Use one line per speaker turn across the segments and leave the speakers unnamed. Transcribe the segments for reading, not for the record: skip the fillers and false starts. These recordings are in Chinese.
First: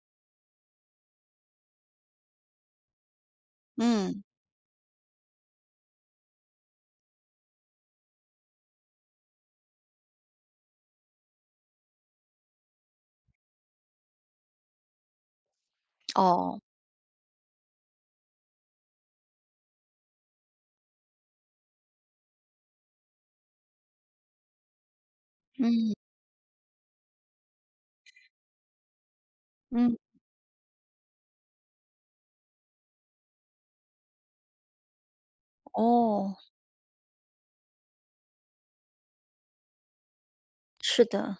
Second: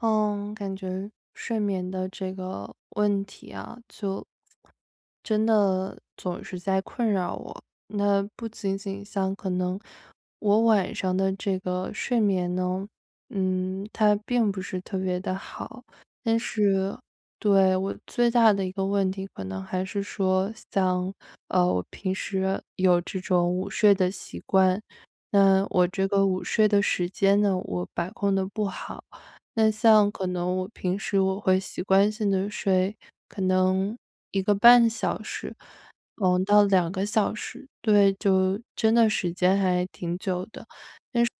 嗯，感觉睡眠的这个问题啊，
嗯，
就真的总是在困扰我。那不仅仅像可能我晚上的这个睡眠呢，它并不是特别的好，但
哦，
是对我最大的一个问题，可能还是说像我平时有这种午睡的习惯，那我
嗯，
这个午睡的时间呢，我把控的不好。那
嗯，
像可能我平时会习惯性的睡，可能一个半小时，
哦，
到两个小时，对，就真的时间还挺久的。
是的，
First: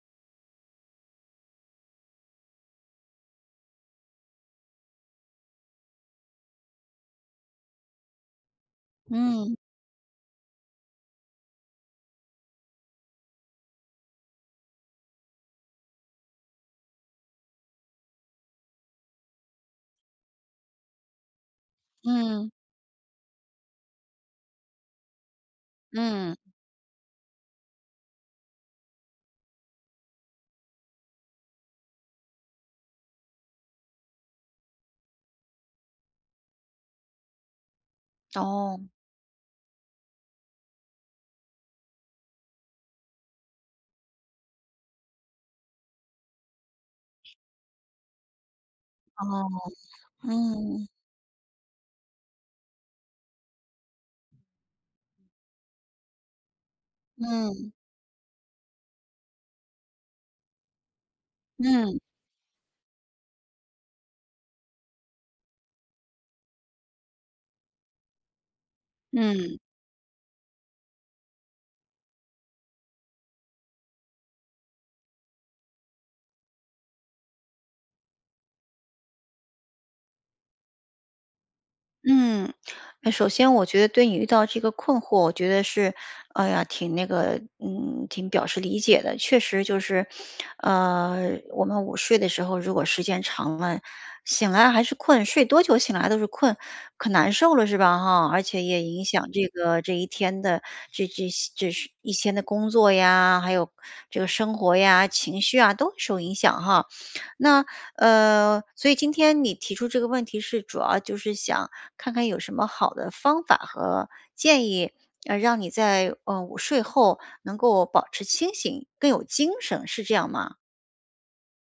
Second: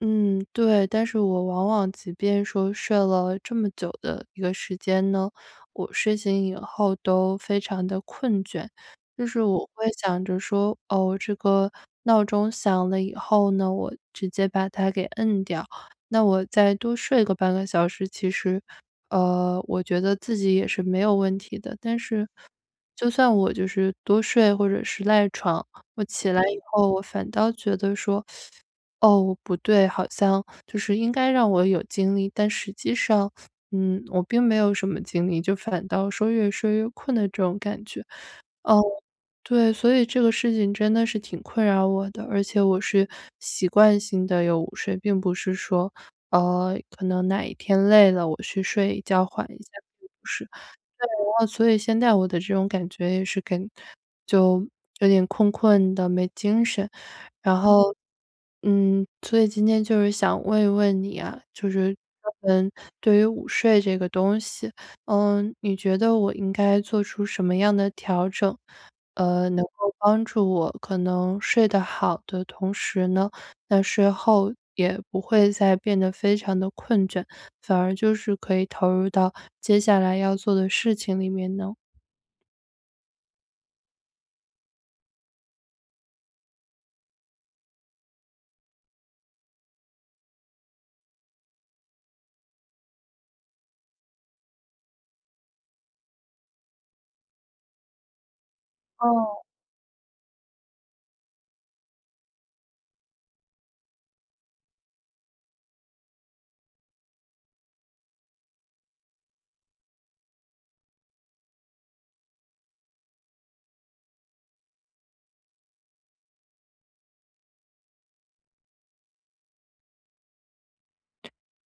嗯，对，但是我往往即便说睡了这么久的一个时间呢，我睡醒以后都非常的困倦。就是
嗯，
我会想着说，哦，这个闹钟响了以后呢，我直接把它给摁掉，那我再多睡个半个小时，其实，我觉得自己也是没有问题的。但是
嗯，
就算我就是多睡或者是赖床，我起
嗯，
来以后，我反倒觉得说，哦，不对，好像就是应该让我有精力，但实际上，我并没有什么精力，就反倒说越睡越困的这种感觉。
哦，
哦，对，所以这个事情真的是挺困扰我的，而且我是习惯性的有午睡，并不是说，可能哪一天累了我去睡一觉
哦，
缓一下，并不是。
嗯，
哦，所以现在我的这种感觉也是跟就有点困困的，没精神。然嗯
嗯，
后，所以今天就是想问一问你啊，就
嗯，
是
嗯
专门对于午睡这个东西，你觉得我应该做出什么样的调整，
嗯。
能够帮助我可能睡得好的同时呢，那睡后也不会再变得非常的困倦，反而就是可以投入到接下来要做的事情里面呢？
嗯，那首先我觉得对你遇到这个困惑，我觉得是，哎呀，挺那个，嗯，挺表示理解的。确实就是，呃，我们午睡的时候，如果时间长了，醒来还是困，睡多久醒来都是困，可难受了是吧？哈，而且也影响这一天的这这这是一天的工作呀，还有这个生活呀、情绪啊，都会受影响哈。那所以今天你提出这个问题是主要就是想看看有什么好的方法和建议，让你在午睡后能够保持清醒，更有精神，是这样吗？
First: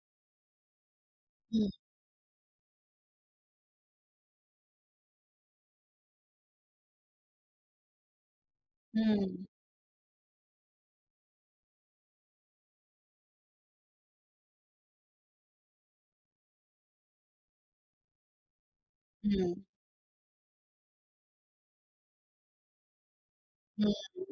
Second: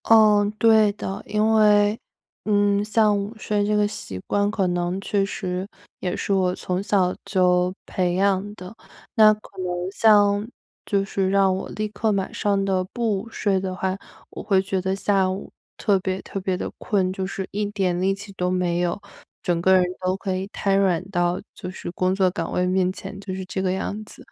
嗯，对的，因
嗯
为，像午睡这个习惯，可能确实也是我从小就培养的。那
嗯
可能像就是让我立刻马上的不午睡的话，我会觉得下午特别特别的困，就是一点力气都没有，整
嗯
个人都可以瘫软到就是工作岗位面前，就是这个样
嗯。
子。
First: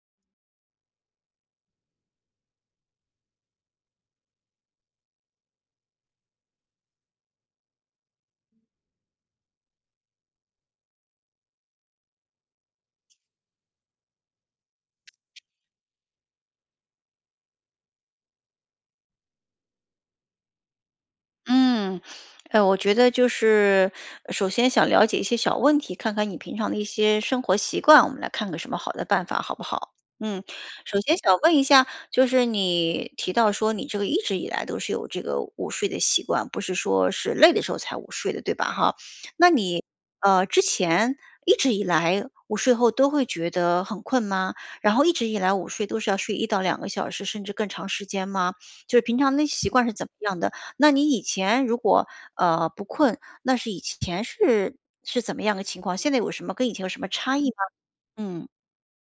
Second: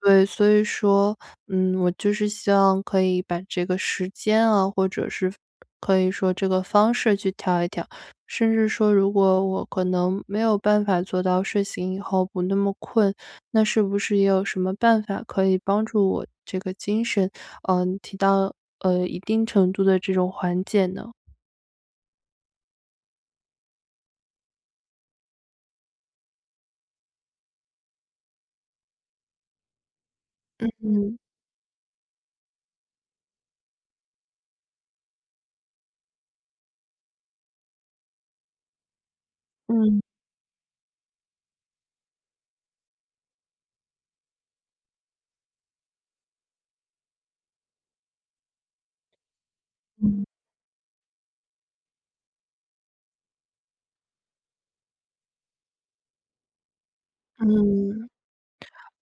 对，所以说，我就是希望可以把这个时间啊，或者是可以说这个方式去调一调，甚至说，如果我可能没有办法做到睡醒以后不那么困，那是不是也有什么办法可以帮助我这个精神，提到一定程度的这种缓解呢？
嗯，我觉得就是首先想了解一些小问题，看看你平常的一些生活习惯，我们来看个什么好的办法，好不好？嗯，首先
嗯
想问一下，就是你提到说你这个一直以来都是有这个午睡的习惯，不是说是累的时候才午睡的，对吧？哈，那你
嗯
之前一直以来午睡后都会觉得很困吗？然后一直以来午睡都是要睡一到两个小时，甚至更长时间吗？就是平常的习惯是怎么
嗯。
样的？那你以前如果，不困，那是以前是怎么样个情况？现在有什么跟以前有什么差异吗？
嗯，
嗯，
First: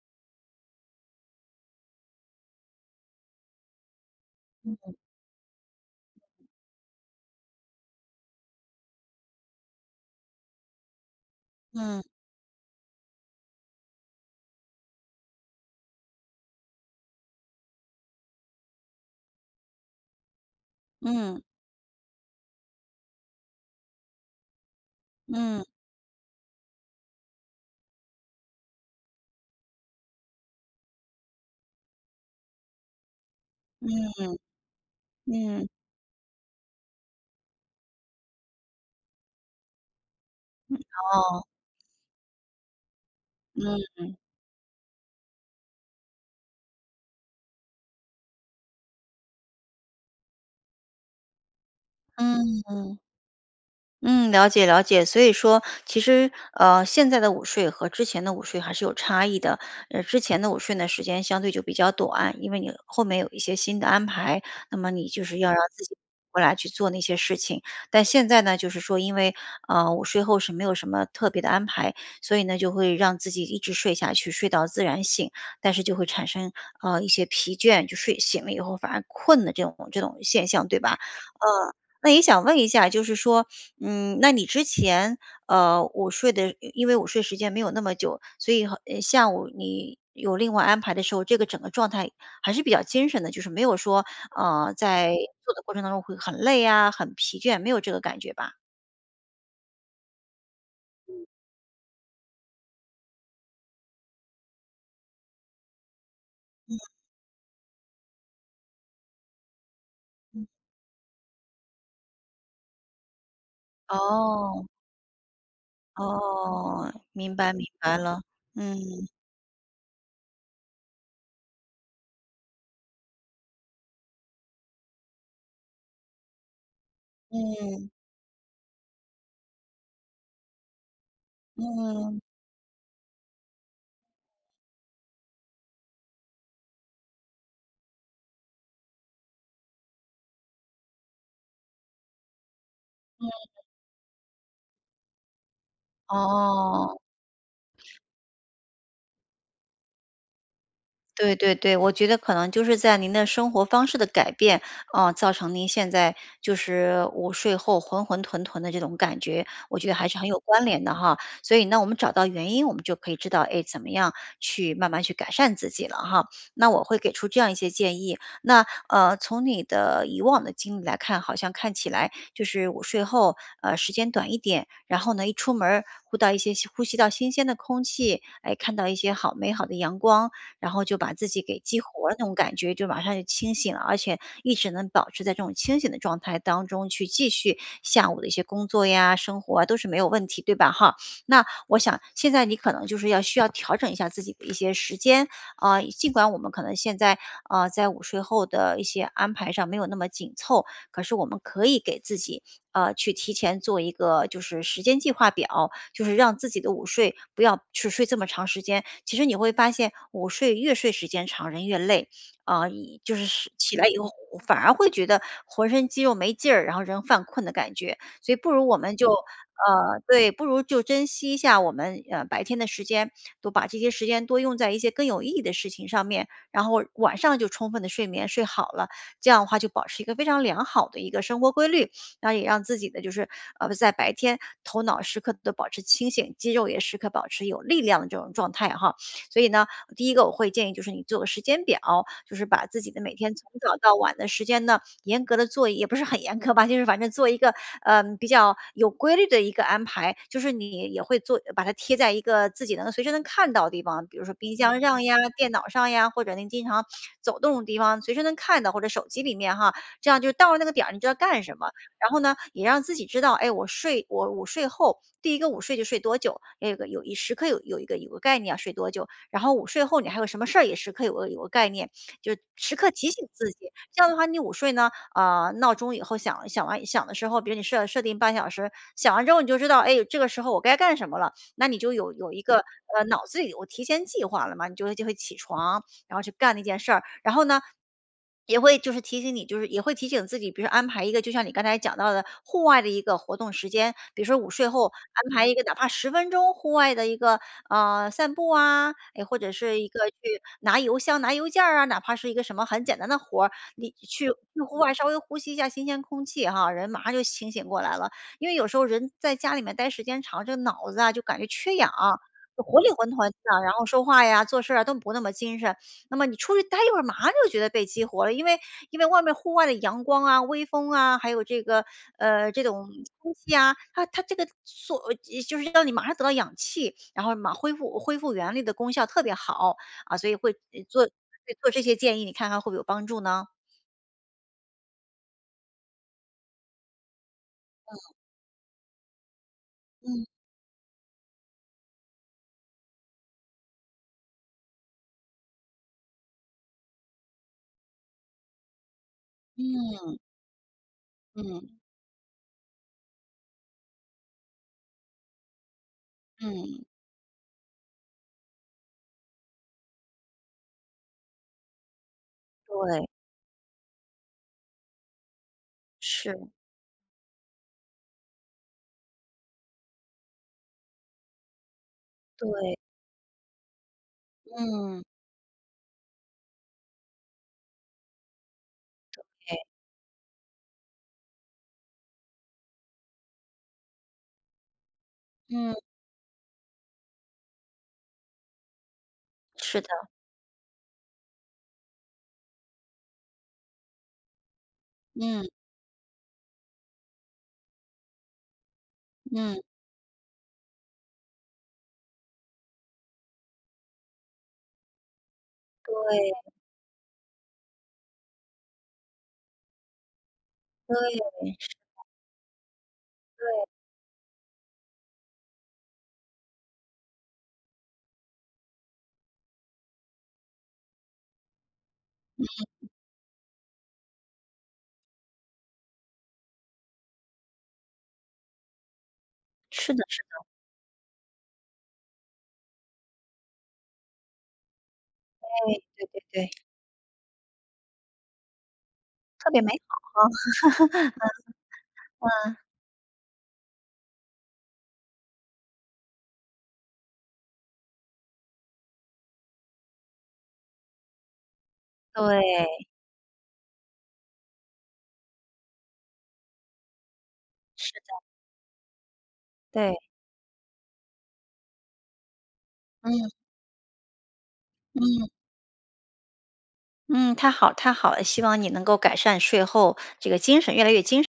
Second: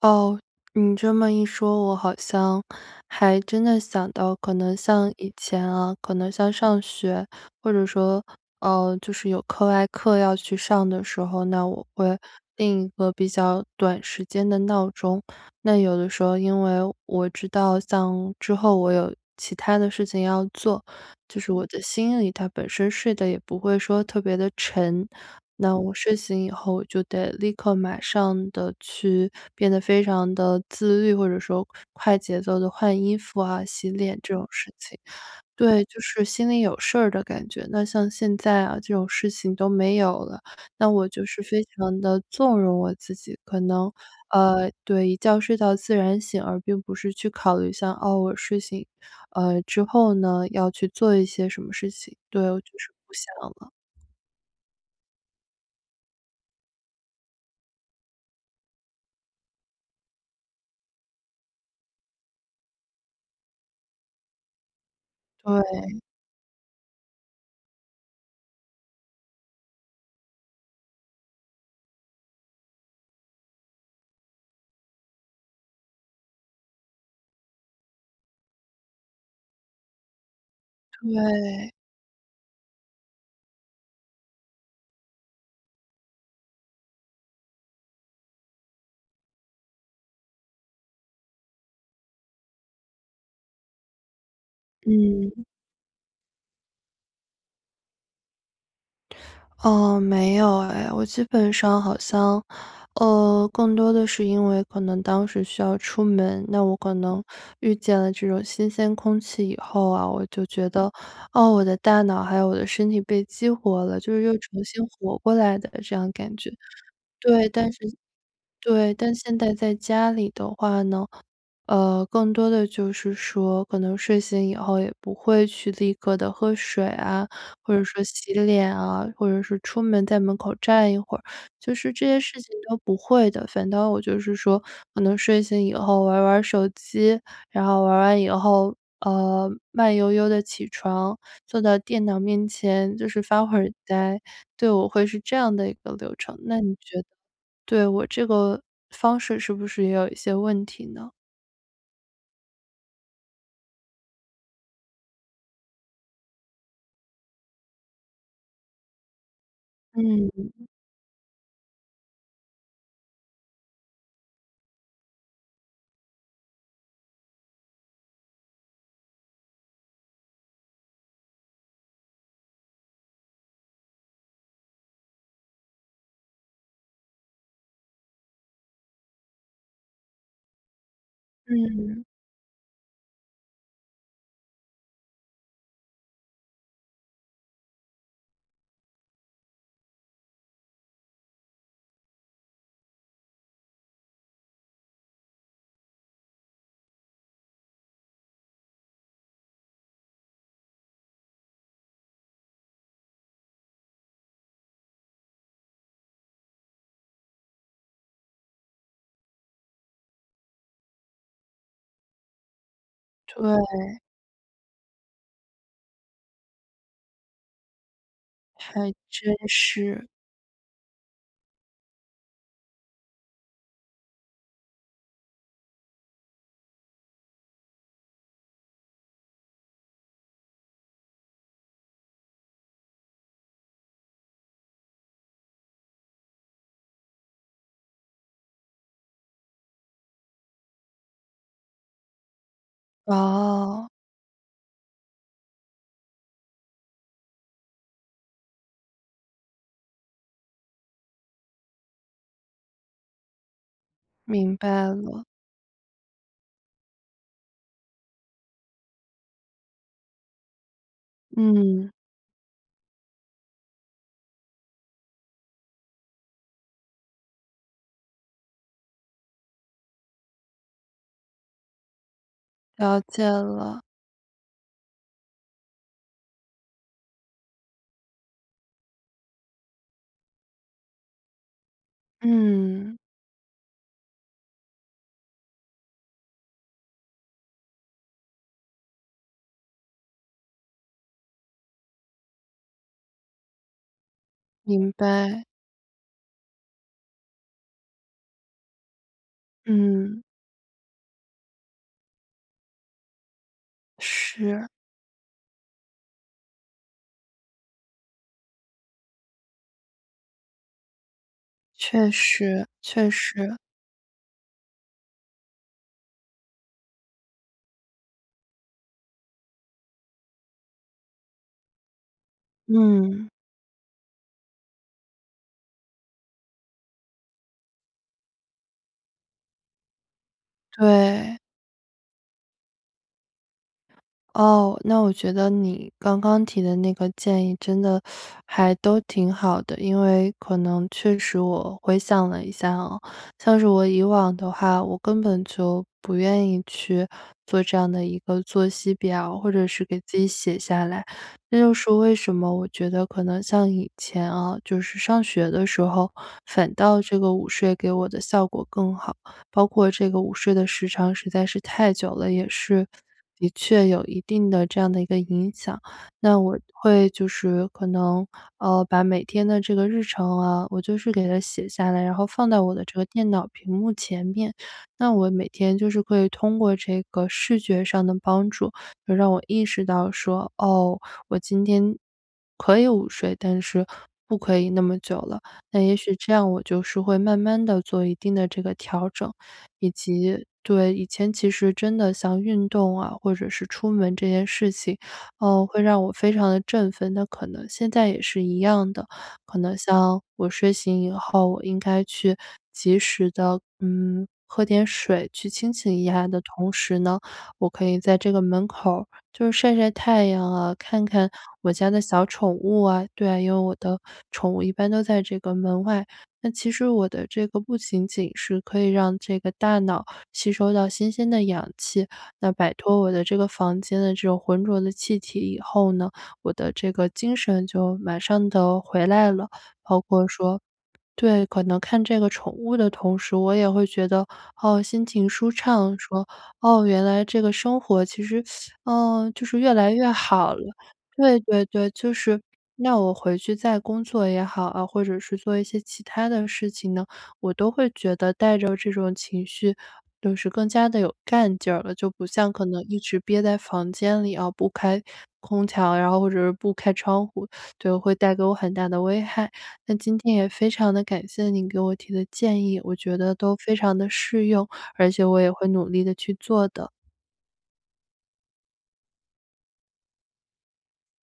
哦，你这么一说，我好像还真的想到，可能
嗯，
像以前啊，可能像上学，或者说，就是有课外课要去上的时候，那我
嗯，
会定一个比较短时间的闹钟。那有的时候，因为我知道，像之后我有其他的事情要做，就
嗯，
是我的心里它本身睡得也不会说特别的沉，
嗯，
那我睡醒以后，我就得立刻马上的去变得非常的自律，或者说快节奏的换衣服啊、洗脸
嗯，
这种事情。
嗯，
对，就是心里有事儿的感觉。那像现在啊，这种事情都没有了，那我就
哦，
是非常的纵容我自己，可
嗯，
能，对，一觉睡到自然醒，而并不是去考虑像，哦，我睡醒，之后呢，要去做一些什么事情。
嗯
对，我就是
嗯。
不想了。
嗯，了解了解。所以说，其实现在的午睡和之前的午睡还是有差异的。之前的午睡呢，时间相对就比较短，因为你后面有一些新的安排，那么你就是要让
对，
自己过来去做那些事情。但现在呢，就是说，因为午睡后是没有什么特别的安排，所以呢，就会让自己一直睡下去，睡到自然醒，但是就会产生一些疲倦，就睡醒了以后反而困的这种现象，对吧？
对，
呃。那也想问一下，就是说，嗯，那你之前，我睡的因为我睡时间没有那么久，所以，下午你有另外安排的时候，这个整个状态还是比较精神的，就是没有说，在
嗯。
做的过程当中会很累啊，很疲倦，没有这个感觉吧？
哦，没有哎，我基本上好像，更多的是因为可能当时需要出门，那我可能遇见了这种新鲜空气以后啊，我就
嗯
觉得，哦，我的大脑还有我的身体被激活了，就是又重
哦，
新活过来的这样感觉。
哦，明
对，
白明
但是
白了。嗯，
对，但现在在家里的话呢更多的就是说，可能睡醒以后也不会去立刻的喝水啊，或者
嗯，
说洗脸啊，或者是出门在门口站一会儿，就是这
嗯，
些事情都不会的。反倒我就是说，可能睡醒以后玩玩手机，然后玩完以后，慢悠悠的起床，坐到电脑面前，就是发会儿呆。对，我会是这样的一个流程，那你觉
哦。
得对我这个方式是不是也有一些问题呢？
对对对，我觉得可能就是在您的生活方式的改变啊、造成您现在就是午睡后浑浑沌沌的这种感觉，我觉得还是很有
嗯。
关联的哈。所以呢，我们找到原因，我们就可以知道，哎，怎么样去慢慢去改善自己了哈。那我会给出这样一些建议。那从你的以往的经历来看，好像看起来就是午睡后，时间短一点，然后呢，一出门儿呼吸到新鲜的空气，哎，看到一些美好的阳光。然后就把自己给激
嗯，
活了那种感觉，就马上就清醒了，而且一直能保持在这种清醒的状态当中去继续下午的一些工作呀、生活啊，都是没有问题，对吧？哈，那我想现在你可能就是要需要调整一下自己的一些时间啊、尽管我们可能现在啊在午睡后的一些安排上没有那么紧凑，可是我们可以给自己去提前做一个就是时间计划表，就是让自己的午睡不要去睡这么长时间。其实你会发现，午睡越睡时间长，人越累啊、一就是是起
对，
来以后反而会觉得浑身肌肉没劲儿，然后人犯困的感觉。所以不如我
还
们就
真是。
对，不如就珍惜一下我们白天的时间，多把这些时间多用在一些更有意义的事情上面，然后晚上就充分的睡眠睡好了，这样的话就保持一个非常良好的一个生活规律。然后也让自己的就是在白天头脑时刻的保持清醒，肌肉也时刻保持有力量的这种状态哈。所以呢，第一个我会建议就是你做个时间表，就是把自己的每天从早
哦，
到晚的时间呢，严格的做一也不是很严格吧，就是反正做一个比较有规律的一个安排，就是你也会做把它贴在一个自己能随时能看到的地方，比如说冰
明
箱
白
上呀、
了。
电脑上呀，或者您经常走动的地方，随时能看到，或者手机里面哈，这样就到了那个点儿，你知道干什么。
嗯，
然后呢，也让自己知道，哎，我午睡后，第一个午睡就睡多久，要有个有一时刻有有一个有个概念要睡多久，然后午睡后你还有什么事儿也时刻有个概念，就时刻
了
提醒
解
自己。
了。
这样的话，你午睡呢，啊、闹钟以后想完的时候，比如你设定半小时，想完之后你就知道，哎，这个时候我该干什么了，那你就有一个
嗯，
脑子里有提前计划了嘛，你就会起床，然后去干那件事儿。然后呢，也会就是提醒你，就是也会提醒自己，比如说安排一个，就像你刚才讲到的户外的一个活动时间，比如说午睡后
明
安
白。
排一个哪怕十分钟户外的一个散步啊，哎，或者是一个去
嗯，
拿邮箱、拿邮件儿啊，哪怕是一个什么很简单的活儿，去
是，
户外稍微呼吸一下新鲜空气哈，人马上就清醒过来了。因为有时候人在家里面待时间长，这个脑子啊就感觉缺氧。
确
就
实，
活里
确
浑沌
实。
的，然后说话呀、做事儿啊都不那么精神，那么你出去待一会儿，马上就觉得被激活了，因为外面户外的阳光啊、微风啊，还有这个这种
嗯，
空气啊，它这个就是让你马上得到氧气，然后恢复原力的功效特别好啊，所以会呃做对
对。
做这些建议，你看看会不会有帮助呢？
哦，那我觉得你刚刚提的那个建议真的还都挺好的，因为
嗯
可能确实我回想了一下哦，像是我以往的话，我根本就不愿意去做这样的一个作息表，或者是给
嗯
自己写下来。这就
嗯
是为什么我觉得可能像以前啊，就是上学的时候，反
嗯，
倒这个午睡给我的效果更好，包括这个午睡的时长实在是太久了，也是
对，
的确有一定的这样的一个影响。那
是，
我会就是可能，把每天的这个日程啊，我就是给它写下来，然后放到我
对，
的这个电脑屏幕前面。
嗯，
那我每天就是可以通过这个视觉上的帮助，就让我
哎
意识到说，哦，我今天可以午睡，但是不可以那么久了。
嗯，
那也许这样我就是会慢慢的做一定的这个调整。
是的，
以及对，以前其实真的像运动啊，或者是出门这件事情，
嗯
会让我非常的振奋，那可能现在也是一样的。
嗯，
可
对
能像我睡醒以后，我应该去及时的，喝点水去清醒一下的同时呢，我可以在这个门口儿就是晒晒太阳啊，
对
看看
是
我家的小宠物啊，对啊，因为
对，
我的宠物一般都在这个门外。那其实我的这个不仅仅是可以让这个大脑吸收到新鲜的氧气，那
嗯
摆脱我的这个房间的这种浑浊的气体以后呢，我的这个精神就马上的回来了。
是
包
的是，
括
的，
说对，可能看这个宠物的同时，我也会觉得，哦，心情舒
对
畅，
对
说，
对对。
哦，原来这个生活其实，就
特
是
别美
越来越
好哈，
好了。对对对，就是
嗯，
那我回去再工作也好啊，或者是做一些其他的事情呢，我都会觉得带着这种情绪，就是更加的有干劲儿了，就不
对，
像可能一直憋在房间里啊，不开空调，然后或者是不开窗户，
是
就会
的，
带给我很大的危害。
对，
那今天也非常的感谢你给我提的建议，我觉得
嗯
都非常的适用，而且
嗯
我也会努力的去做的。
嗯，太好太好了，希望你能够改善睡后这个精神越来越精神。